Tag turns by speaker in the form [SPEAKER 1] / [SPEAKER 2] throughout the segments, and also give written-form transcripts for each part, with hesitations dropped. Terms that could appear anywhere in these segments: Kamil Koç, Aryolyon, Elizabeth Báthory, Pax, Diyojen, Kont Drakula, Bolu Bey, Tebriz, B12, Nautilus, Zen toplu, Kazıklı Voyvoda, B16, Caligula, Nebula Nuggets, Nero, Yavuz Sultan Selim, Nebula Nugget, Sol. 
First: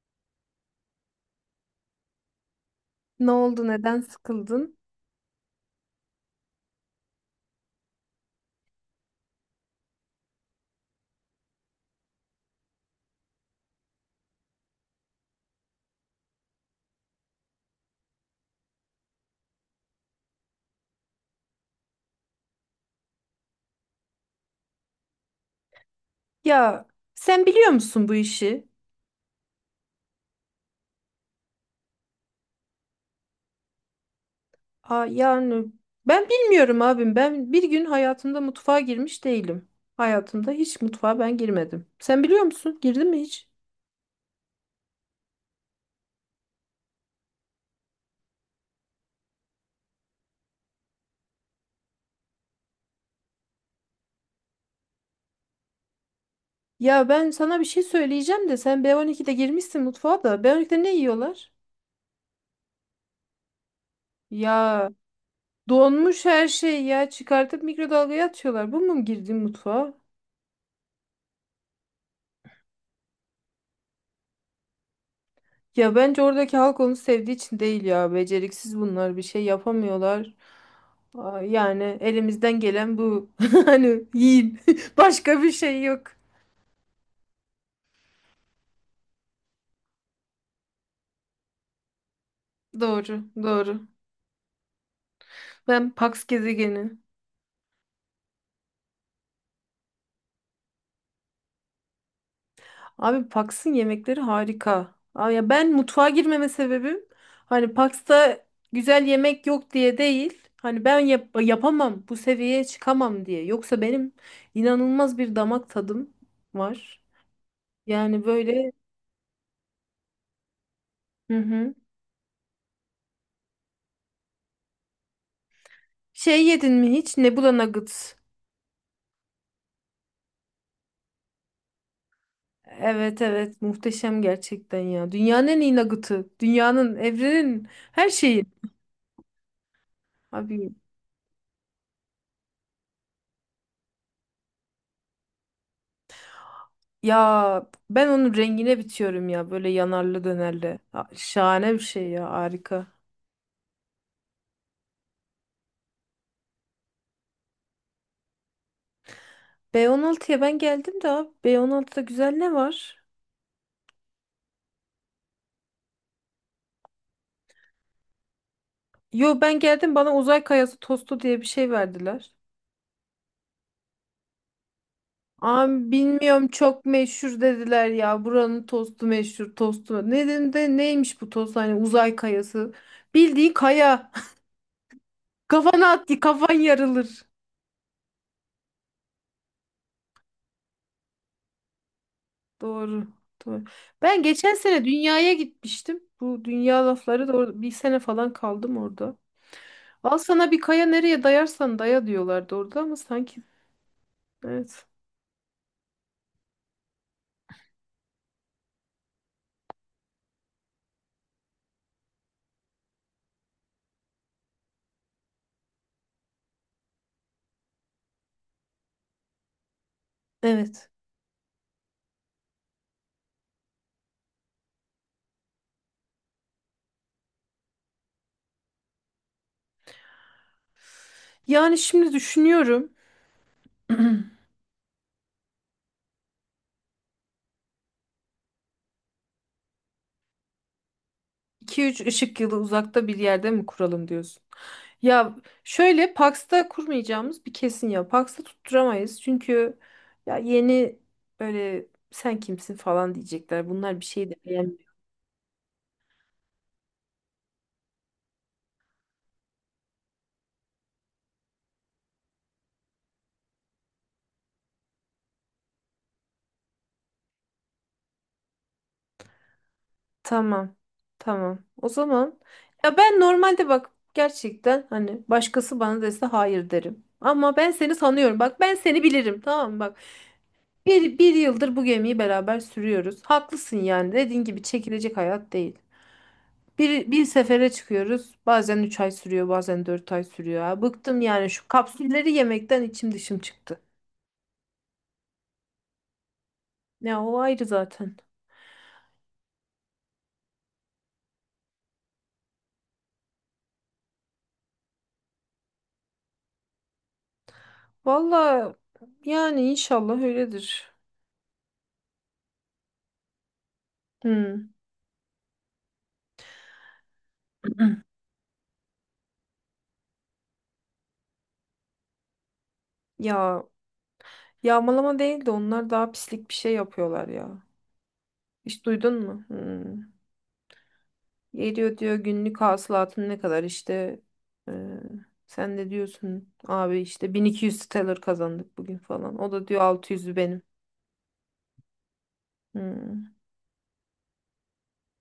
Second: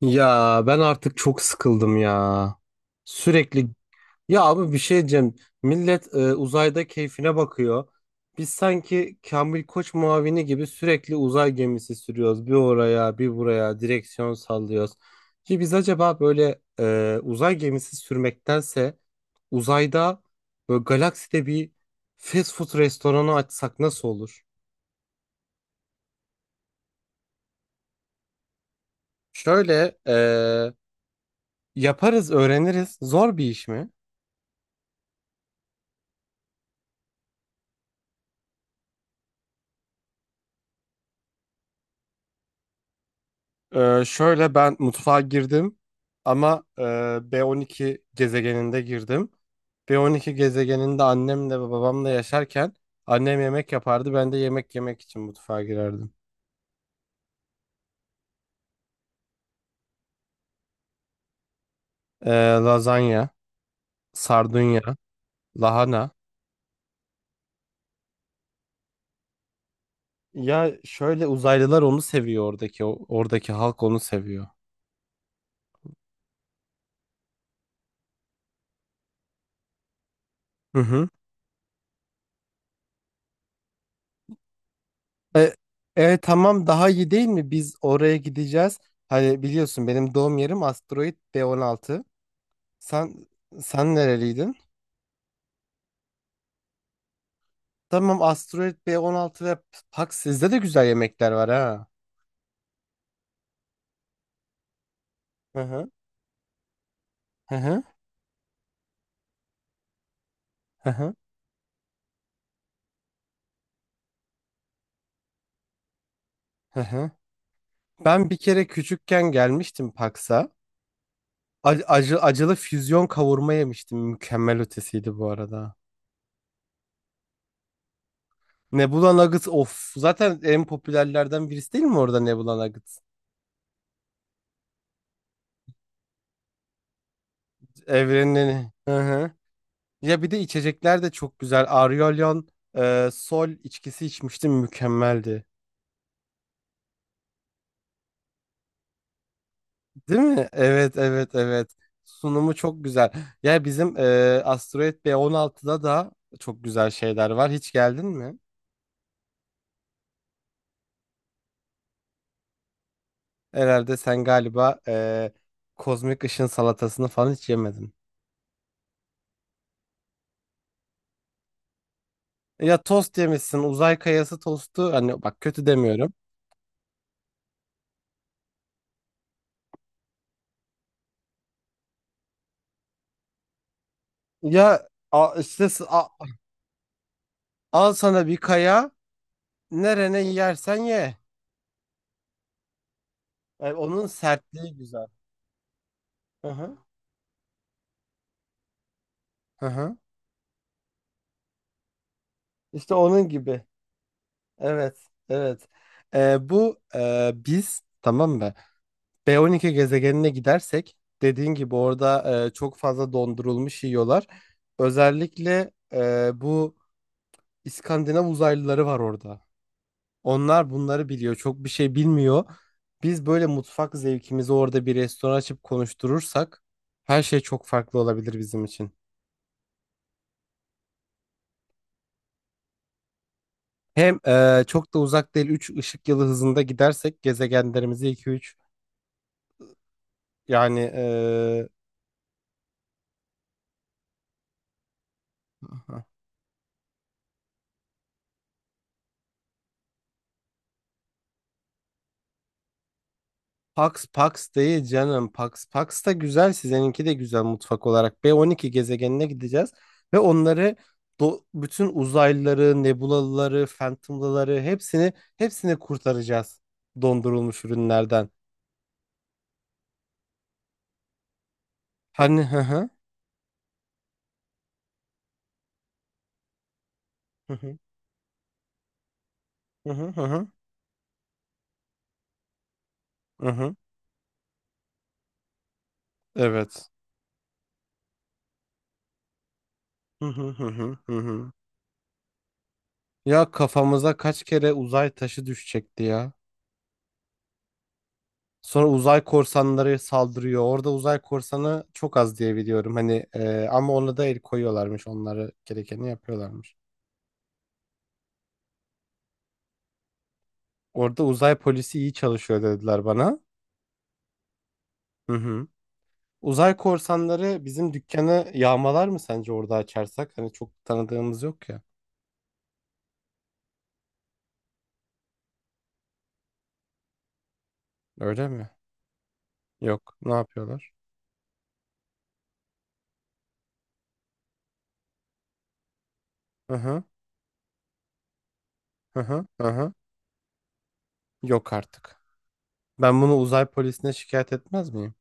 [SPEAKER 1] Ya ben artık çok sıkıldım ya.
[SPEAKER 2] Ne
[SPEAKER 1] Sürekli
[SPEAKER 2] oldu? Neden
[SPEAKER 1] ya abi bir
[SPEAKER 2] sıkıldın?
[SPEAKER 1] şey diyeceğim. Millet uzayda keyfine bakıyor. Biz sanki Kamil Koç muavini gibi sürekli uzay gemisi sürüyoruz. Bir oraya, bir buraya direksiyon sallıyoruz. Ki biz acaba böyle uzay gemisi sürmektense uzayda böyle galakside bir fast food restoranı açsak nasıl olur?
[SPEAKER 2] Ya sen biliyor musun bu işi?
[SPEAKER 1] Şöyle yaparız, öğreniriz. Zor bir iş mi?
[SPEAKER 2] Aa, yani ben bilmiyorum abim. Ben bir gün hayatımda mutfağa girmiş değilim. Hayatımda hiç mutfağa ben girmedim. Sen biliyor musun? Girdin mi hiç?
[SPEAKER 1] Şöyle ben mutfağa girdim ama B12 gezegeninde girdim. B12 gezegeninde annemle ve babamla yaşarken annem yemek yapardı. Ben de yemek yemek için mutfağa girerdim.
[SPEAKER 2] Ya ben sana bir şey söyleyeceğim de sen B12'de girmişsin mutfağa da. B12'de ne yiyorlar?
[SPEAKER 1] Ee, Lazanya, sardunya,
[SPEAKER 2] Ya
[SPEAKER 1] lahana.
[SPEAKER 2] donmuş her şey ya çıkartıp mikrodalgaya atıyorlar. Bu mu girdiğin mutfağa?
[SPEAKER 1] Ya şöyle uzaylılar onu seviyor, oradaki halk onu seviyor.
[SPEAKER 2] Ya bence oradaki halk onu sevdiği için değil ya. Beceriksiz bunlar bir şey yapamıyorlar.
[SPEAKER 1] Hı hı.
[SPEAKER 2] Aa, yani elimizden gelen bu. Hani yiyin. Başka bir
[SPEAKER 1] E,
[SPEAKER 2] şey yok.
[SPEAKER 1] tamam, daha iyi değil mi? Biz oraya gideceğiz. Hani biliyorsun benim doğum yerim asteroid B16.
[SPEAKER 2] Doğru,
[SPEAKER 1] Sen
[SPEAKER 2] doğru.
[SPEAKER 1] sen nereliydin?
[SPEAKER 2] Ben Pax gezegeni.
[SPEAKER 1] Tamam, Asteroid B16 ve Pax, sizde de güzel yemekler var ha.
[SPEAKER 2] Abi Pax'ın yemekleri harika. Aa, ya
[SPEAKER 1] Hı
[SPEAKER 2] ben
[SPEAKER 1] hı.
[SPEAKER 2] mutfağa girmeme sebebim
[SPEAKER 1] Hı
[SPEAKER 2] hani
[SPEAKER 1] hı.
[SPEAKER 2] Pax'ta güzel yemek yok diye değil. Hani
[SPEAKER 1] Hı
[SPEAKER 2] ben
[SPEAKER 1] hı.
[SPEAKER 2] yapamam, bu seviyeye çıkamam diye. Yoksa benim inanılmaz bir damak tadım
[SPEAKER 1] Hı
[SPEAKER 2] var.
[SPEAKER 1] hı.
[SPEAKER 2] Yani
[SPEAKER 1] Ben bir kere
[SPEAKER 2] böyle.
[SPEAKER 1] küçükken gelmiştim Pax'a.
[SPEAKER 2] Hı hı.
[SPEAKER 1] Acı, acılı füzyon kavurma yemiştim. Mükemmel ötesiydi bu arada.
[SPEAKER 2] Şey yedin mi hiç? Nebula Nugget.
[SPEAKER 1] Nebula Nuggets of. Zaten en popülerlerden birisi değil mi orada Nebula Nuggets?
[SPEAKER 2] Evet, evet, muhteşem gerçekten ya. Dünyanın en iyi nugget'ı. Dünyanın, evrenin, her şeyin.
[SPEAKER 1] Evrenin. Hı hı. Ya bir de
[SPEAKER 2] Abi
[SPEAKER 1] içecekler de çok güzel. Aryolyon Sol içkisi içmiştim. Mükemmeldi.
[SPEAKER 2] ya ben onun rengine bitiyorum ya böyle
[SPEAKER 1] Değil
[SPEAKER 2] yanarlı
[SPEAKER 1] mi?
[SPEAKER 2] dönerli.
[SPEAKER 1] Evet, evet, evet.
[SPEAKER 2] Şahane bir şey ya,
[SPEAKER 1] Sunumu çok
[SPEAKER 2] harika.
[SPEAKER 1] güzel. Ya bizim Asteroid B16'da da çok güzel şeyler var. Hiç geldin mi?
[SPEAKER 2] B16'ya ben geldim de abi B16'da güzel ne var?
[SPEAKER 1] Herhalde sen galiba kozmik ışın salatasını falan hiç yemedin.
[SPEAKER 2] Yo, ben geldim, bana uzay kayası tostu diye bir şey verdiler.
[SPEAKER 1] Ya tost yemişsin. Uzay kayası tostu. Hani bak, kötü
[SPEAKER 2] Abi
[SPEAKER 1] demiyorum.
[SPEAKER 2] bilmiyorum, çok meşhur dediler ya, buranın tostu meşhur tostu. Ne dedim de neymiş bu tost, hani uzay kayası. Bildiği kaya.
[SPEAKER 1] Ya işte
[SPEAKER 2] Kafana at, kafan yarılır.
[SPEAKER 1] al sana bir kaya. Nerene yersen ye.
[SPEAKER 2] Doğru. Doğru.
[SPEAKER 1] Onun
[SPEAKER 2] Ben geçen
[SPEAKER 1] sertliği
[SPEAKER 2] sene
[SPEAKER 1] güzel.
[SPEAKER 2] dünyaya gitmiştim. Bu
[SPEAKER 1] Hı hı.
[SPEAKER 2] dünya lafları da bir sene falan kaldım orada.
[SPEAKER 1] Hı hı.
[SPEAKER 2] Al sana bir kaya, nereye dayarsan daya diyorlardı orada
[SPEAKER 1] İşte
[SPEAKER 2] ama
[SPEAKER 1] onun
[SPEAKER 2] sanki
[SPEAKER 1] gibi.
[SPEAKER 2] evet.
[SPEAKER 1] Evet, evet. Bu, biz tamam mı? B12 gezegenine gidersek, dediğin gibi orada çok fazla dondurulmuş yiyorlar. Özellikle bu İskandinav uzaylıları var orada. Onlar
[SPEAKER 2] Evet.
[SPEAKER 1] bunları biliyor. Çok bir şey bilmiyor. Biz böyle mutfak zevkimizi orada bir restoran açıp konuşturursak her şey çok farklı olabilir bizim için.
[SPEAKER 2] Yani şimdi düşünüyorum.
[SPEAKER 1] Hem çok da uzak değil, 3 ışık yılı hızında gidersek gezegenlerimizi iki üç, yani
[SPEAKER 2] iki üç ışık yılı uzakta bir yerde mi kuralım diyorsun? Ya şöyle, Pax'ta kurmayacağımız bir kesin ya. Pax'ta tutturamayız. Çünkü ya yeni böyle sen kimsin falan diyecekler. Bunlar bir
[SPEAKER 1] Pax
[SPEAKER 2] şey de.
[SPEAKER 1] Pax değil canım. Pax Pax da güzel. Sizininki de güzel mutfak olarak. B12 gezegenine gideceğiz ve onları, bu bütün uzaylıları, nebulalıları, phantom'lıları hepsini hepsini kurtaracağız dondurulmuş ürünlerden.
[SPEAKER 2] Tamam. Tamam. O zaman
[SPEAKER 1] Hani hı hı
[SPEAKER 2] ya ben normalde bak, gerçekten, hani başkası bana dese hayır derim.
[SPEAKER 1] hı
[SPEAKER 2] Ama ben
[SPEAKER 1] hı
[SPEAKER 2] seni sanıyorum. Bak, ben seni bilirim. Tamam mı?
[SPEAKER 1] hı
[SPEAKER 2] Bak,
[SPEAKER 1] hı hı hı,
[SPEAKER 2] bir yıldır bu gemiyi beraber sürüyoruz.
[SPEAKER 1] hı hı.
[SPEAKER 2] Haklısın yani. Dediğin gibi çekilecek hayat değil.
[SPEAKER 1] Evet.
[SPEAKER 2] Bir sefere çıkıyoruz. Bazen 3 ay sürüyor, bazen 4 ay
[SPEAKER 1] Hı hı
[SPEAKER 2] sürüyor.
[SPEAKER 1] hı
[SPEAKER 2] Ha,
[SPEAKER 1] hı hı.
[SPEAKER 2] bıktım yani,
[SPEAKER 1] Hı.
[SPEAKER 2] şu kapsülleri yemekten içim dışım
[SPEAKER 1] Ya
[SPEAKER 2] çıktı.
[SPEAKER 1] kafamıza kaç kere uzay taşı düşecekti ya.
[SPEAKER 2] Ya o ayrı zaten.
[SPEAKER 1] Sonra uzay korsanları saldırıyor. Orada uzay korsanı çok az diye biliyorum. Hani ama ona da el koyuyorlarmış. Onları, gerekeni yapıyorlarmış.
[SPEAKER 2] Valla yani inşallah öyledir.
[SPEAKER 1] Orada uzay polisi iyi çalışıyor dediler bana.
[SPEAKER 2] Hmm.
[SPEAKER 1] Hı hı. Uzay korsanları bizim dükkanı yağmalar mı sence orada açarsak? Hani çok tanıdığımız yok ya.
[SPEAKER 2] Ya, yağmalama değil de onlar daha pislik bir şey yapıyorlar ya.
[SPEAKER 1] Öyle mi?
[SPEAKER 2] Hiç duydun mu? Hmm.
[SPEAKER 1] Yok. Ne yapıyorlar?
[SPEAKER 2] Geliyor diyor günlük hasılatın ne kadar işte, e, sen de diyorsun
[SPEAKER 1] Hı
[SPEAKER 2] abi
[SPEAKER 1] hı.
[SPEAKER 2] işte 1.200 sterler kazandık bugün
[SPEAKER 1] Hı
[SPEAKER 2] falan.
[SPEAKER 1] hı.
[SPEAKER 2] O
[SPEAKER 1] Hı
[SPEAKER 2] da diyor
[SPEAKER 1] hı.
[SPEAKER 2] 600'ü benim.
[SPEAKER 1] Yok artık. Ben
[SPEAKER 2] Hmm.
[SPEAKER 1] bunu uzay polisine şikayet etmez miyim?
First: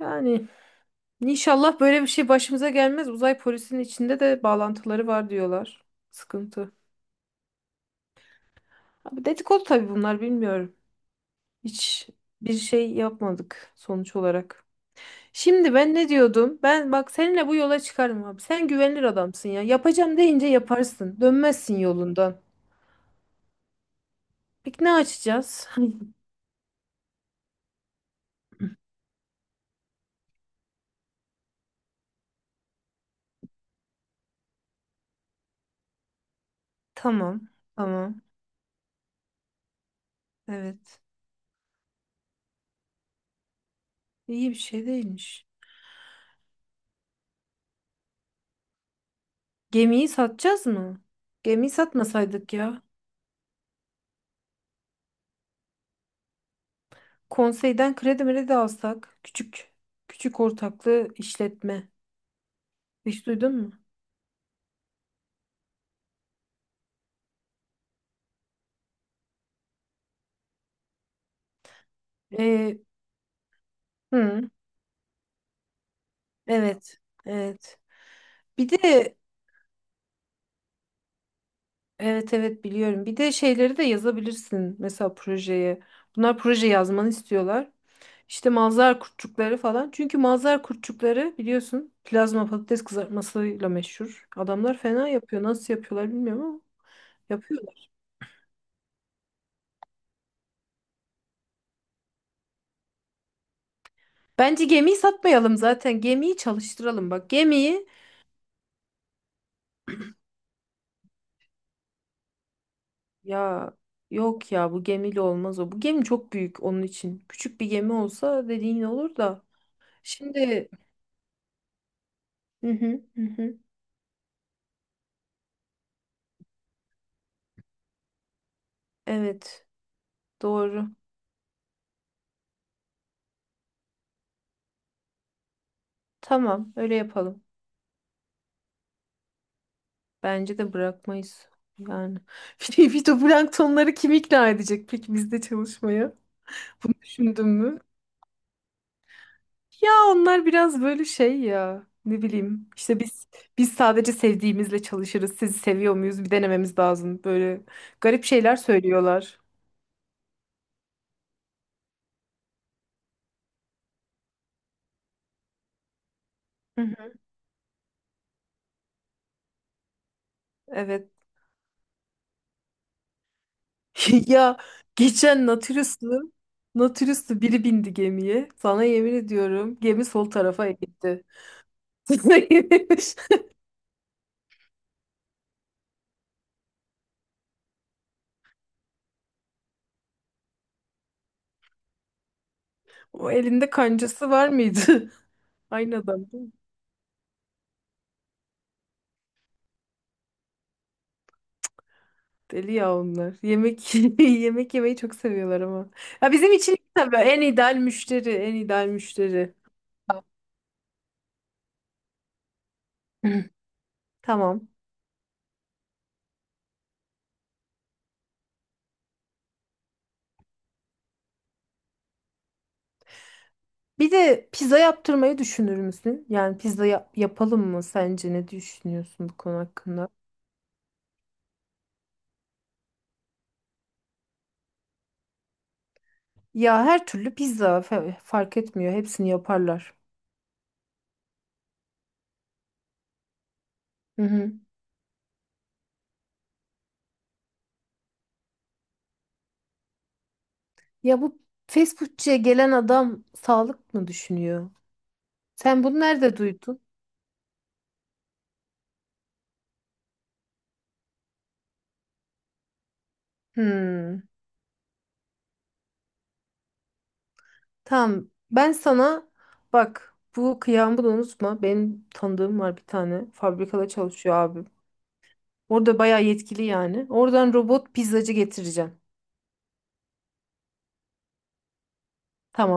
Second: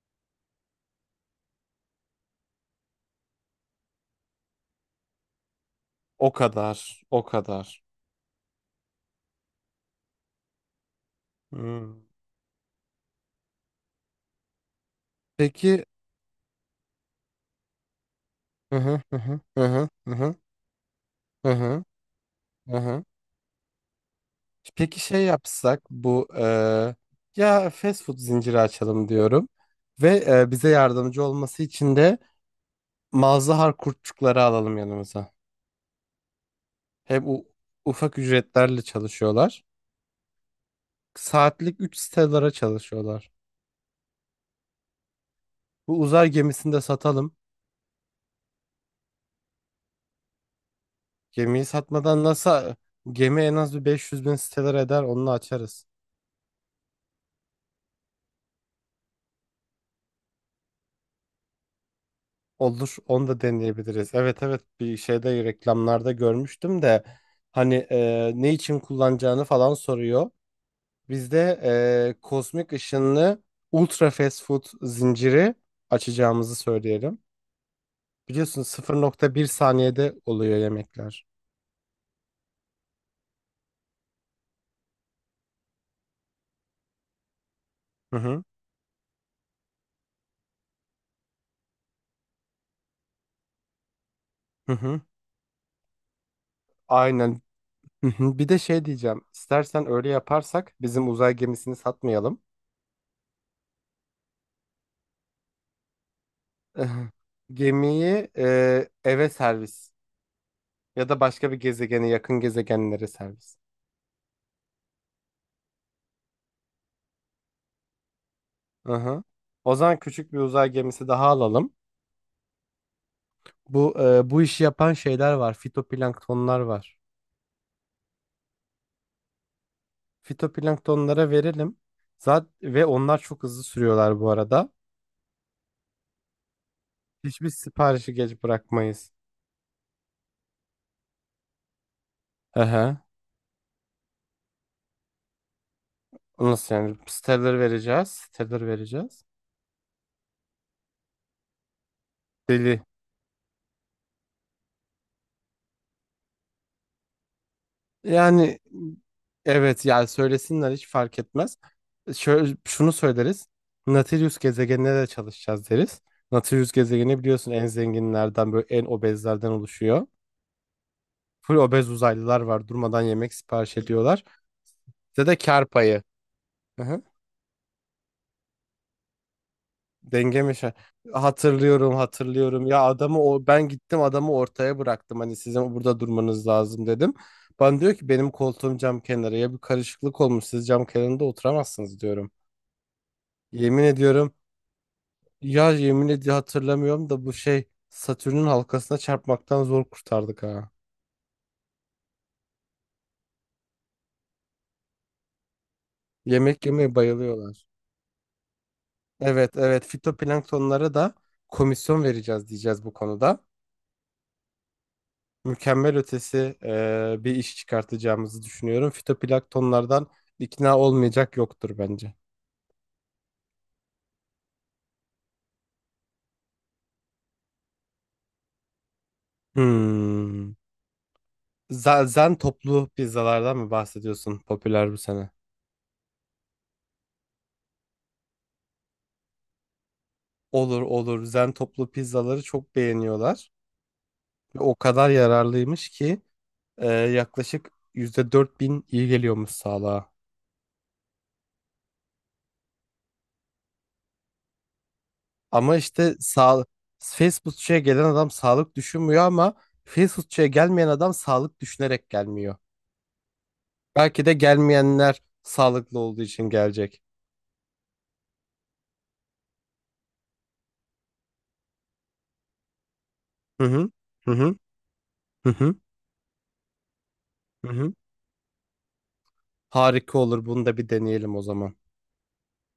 [SPEAKER 2] Yani inşallah böyle bir şey başımıza gelmez. Uzay polisinin içinde de bağlantıları var diyorlar.
[SPEAKER 1] O
[SPEAKER 2] Sıkıntı.
[SPEAKER 1] kadar. O kadar.
[SPEAKER 2] Abi dedikodu tabii bunlar, bilmiyorum.
[SPEAKER 1] Hmm.
[SPEAKER 2] Hiç bir şey yapmadık sonuç olarak. Şimdi
[SPEAKER 1] Peki.
[SPEAKER 2] ben ne diyordum? Ben bak, seninle bu yola çıkarım abi. Sen
[SPEAKER 1] Hı hı
[SPEAKER 2] güvenilir
[SPEAKER 1] hı hı
[SPEAKER 2] adamsın ya.
[SPEAKER 1] hı hı. Hı
[SPEAKER 2] Yapacağım
[SPEAKER 1] hı.
[SPEAKER 2] deyince yaparsın.
[SPEAKER 1] Hı
[SPEAKER 2] Dönmezsin
[SPEAKER 1] hı,
[SPEAKER 2] yolundan.
[SPEAKER 1] hı hı.
[SPEAKER 2] Peki ne
[SPEAKER 1] Peki şey
[SPEAKER 2] açacağız?
[SPEAKER 1] yapsak, bu ya fast food zinciri açalım diyorum ve bize yardımcı olması için de mazhar kurtçukları alalım yanımıza. Hep
[SPEAKER 2] Tamam.
[SPEAKER 1] ufak
[SPEAKER 2] Tamam.
[SPEAKER 1] ücretlerle çalışıyorlar.
[SPEAKER 2] Evet.
[SPEAKER 1] Saatlik 3 stelara çalışıyorlar.
[SPEAKER 2] İyi bir şey değilmiş.
[SPEAKER 1] Bu uzay gemisini de satalım.
[SPEAKER 2] Gemiyi satacağız mı?
[SPEAKER 1] Gemiyi
[SPEAKER 2] Gemiyi
[SPEAKER 1] satmadan
[SPEAKER 2] satmasaydık
[SPEAKER 1] nasıl,
[SPEAKER 2] ya.
[SPEAKER 1] gemi en az bir 500.000 stelar eder, onu açarız.
[SPEAKER 2] Konseyden kredi mredi alsak. Küçük. Küçük ortaklı işletme.
[SPEAKER 1] Olur,
[SPEAKER 2] Hiç
[SPEAKER 1] onu da
[SPEAKER 2] duydun mu?
[SPEAKER 1] deneyebiliriz. Evet, evet, bir şeyde, reklamlarda görmüştüm de, hani ne için kullanacağını falan soruyor. Bizde kozmik
[SPEAKER 2] Ee,
[SPEAKER 1] ışınlı ultra fast
[SPEAKER 2] hı,
[SPEAKER 1] food zinciri açacağımızı
[SPEAKER 2] evet.
[SPEAKER 1] söyleyelim.
[SPEAKER 2] Evet.
[SPEAKER 1] Biliyorsun
[SPEAKER 2] Bir
[SPEAKER 1] sıfır
[SPEAKER 2] de.
[SPEAKER 1] nokta bir saniyede oluyor yemekler.
[SPEAKER 2] Evet, evet, biliyorum. Bir de şeyleri de yazabilirsin mesela projeye. Bunlar proje yazmanı istiyorlar.
[SPEAKER 1] Hı hı
[SPEAKER 2] İşte mazhar kurtçukları falan. Çünkü mazhar kurtçukları biliyorsun plazma patates kızartmasıyla meşhur.
[SPEAKER 1] hı
[SPEAKER 2] Adamlar
[SPEAKER 1] hı.
[SPEAKER 2] fena yapıyor. Nasıl yapıyorlar bilmiyorum ama
[SPEAKER 1] Aynen.
[SPEAKER 2] yapıyorlar.
[SPEAKER 1] Hı hı. Bir de şey diyeceğim. İstersen öyle yaparsak bizim uzay gemisini satmayalım.
[SPEAKER 2] Bence gemiyi satmayalım zaten. Gemiyi çalıştıralım. Bak gemiyi,
[SPEAKER 1] Gemiyi eve servis. Ya da başka bir gezegene, yakın gezegenlere servis.
[SPEAKER 2] ya yok ya, bu gemiyle olmaz o. Bu gemi çok büyük onun için. Küçük bir gemi olsa dediğin olur
[SPEAKER 1] Aha.
[SPEAKER 2] da.
[SPEAKER 1] O zaman küçük bir
[SPEAKER 2] Şimdi.
[SPEAKER 1] uzay gemisi daha alalım.
[SPEAKER 2] Hı hı hı. Hı.
[SPEAKER 1] Bu bu işi yapan şeyler var. Fitoplanktonlar var.
[SPEAKER 2] Evet, doğru.
[SPEAKER 1] Fitoplanktonlara verelim. Zaten ve onlar çok hızlı sürüyorlar bu arada.
[SPEAKER 2] Tamam, öyle yapalım.
[SPEAKER 1] Hiçbir siparişi geç bırakmayız.
[SPEAKER 2] Bence de bırakmayız. Yani bir de
[SPEAKER 1] Aha.
[SPEAKER 2] fitoplanktonları kim ikna edecek peki bizde çalışmaya?
[SPEAKER 1] Nasıl
[SPEAKER 2] Bunu
[SPEAKER 1] yani?
[SPEAKER 2] düşündün
[SPEAKER 1] Stellar
[SPEAKER 2] mü?
[SPEAKER 1] vereceğiz. Stellar vereceğiz.
[SPEAKER 2] Ya onlar biraz böyle şey ya. Ne bileyim.
[SPEAKER 1] Deli.
[SPEAKER 2] İşte biz sadece sevdiğimizle çalışırız. Sizi seviyor muyuz? Bir denememiz lazım. Böyle garip şeyler
[SPEAKER 1] Yani
[SPEAKER 2] söylüyorlar.
[SPEAKER 1] evet, yani söylesinler, hiç fark etmez. Şöyle, şunu söyleriz. Nautilus gezegenine de çalışacağız deriz. Nautilus
[SPEAKER 2] Hı hı.
[SPEAKER 1] gezegeni biliyorsun en zenginlerden, böyle en obezlerden oluşuyor.
[SPEAKER 2] Evet.
[SPEAKER 1] Full obez uzaylılar var, durmadan yemek sipariş ediyorlar.
[SPEAKER 2] Ya
[SPEAKER 1] Size de
[SPEAKER 2] geçen
[SPEAKER 1] kar payı. Hı hı.
[SPEAKER 2] Natürüslü biri bindi gemiye. Sana yemin ediyorum gemi sol
[SPEAKER 1] Denge mi şey?
[SPEAKER 2] tarafa gitti.
[SPEAKER 1] Hatırlıyorum, hatırlıyorum. Ya adamı o, ben gittim adamı ortaya bıraktım. Hani sizin burada durmanız lazım dedim. Bana diyor ki benim koltuğum cam kenarı. Ya bir karışıklık olmuş, siz cam kenarında oturamazsınız diyorum.
[SPEAKER 2] O elinde
[SPEAKER 1] Yemin
[SPEAKER 2] kancası
[SPEAKER 1] ediyorum,
[SPEAKER 2] var mıydı?
[SPEAKER 1] ya
[SPEAKER 2] Aynı
[SPEAKER 1] yemin
[SPEAKER 2] adam
[SPEAKER 1] ediyorum
[SPEAKER 2] değil mi?
[SPEAKER 1] hatırlamıyorum da, bu şey Satürn'ün halkasına çarpmaktan zor kurtardık ha.
[SPEAKER 2] Deli ya onlar. Yemek yemek yemeyi çok seviyorlar ama. Ya bizim
[SPEAKER 1] Yemek
[SPEAKER 2] için
[SPEAKER 1] yemeye
[SPEAKER 2] tabii en
[SPEAKER 1] bayılıyorlar.
[SPEAKER 2] ideal müşteri, en ideal müşteri.
[SPEAKER 1] Evet, evet, fitoplanktonlara da komisyon vereceğiz diyeceğiz bu konuda.
[SPEAKER 2] Tamam.
[SPEAKER 1] Mükemmel ötesi bir iş çıkartacağımızı düşünüyorum. Fitoplanktonlardan ikna olmayacak yoktur bence.
[SPEAKER 2] Bir de pizza yaptırmayı düşünür müsün? Yani pizza yapalım mı sence? Ne düşünüyorsun bu konu hakkında?
[SPEAKER 1] Hmm. Zen toplu pizzalardan mı bahsediyorsun, popüler bu sene?
[SPEAKER 2] Ya her türlü pizza fark etmiyor. Hepsini yaparlar.
[SPEAKER 1] Olur, olur. Zen toplu pizzaları çok beğeniyorlar.
[SPEAKER 2] Hı hı.
[SPEAKER 1] Ve o kadar yararlıymış ki yaklaşık %4.000 iyi geliyormuş sağlığa.
[SPEAKER 2] Ya bu fast foodçuya gelen adam sağlık mı düşünüyor?
[SPEAKER 1] Ama
[SPEAKER 2] Sen bunu
[SPEAKER 1] işte
[SPEAKER 2] nerede duydun?
[SPEAKER 1] fast foodçuya gelen adam sağlık düşünmüyor ama fast foodçuya gelmeyen adam sağlık düşünerek gelmiyor.
[SPEAKER 2] Hmm.
[SPEAKER 1] Belki de gelmeyenler sağlıklı olduğu için gelecek.
[SPEAKER 2] Tamam. Ben sana, bak bu kıyağımı da unutma. Benim tanıdığım var bir tane.
[SPEAKER 1] Hı
[SPEAKER 2] Fabrikada
[SPEAKER 1] hı. Hı
[SPEAKER 2] çalışıyor
[SPEAKER 1] hı.
[SPEAKER 2] abim.
[SPEAKER 1] Hı hı.
[SPEAKER 2] Orada bayağı yetkili yani. Oradan
[SPEAKER 1] Hı hı.
[SPEAKER 2] robot pizzacı getireceğim.
[SPEAKER 1] Harika olur. Bunu da bir deneyelim o zaman.
[SPEAKER 2] Tamam.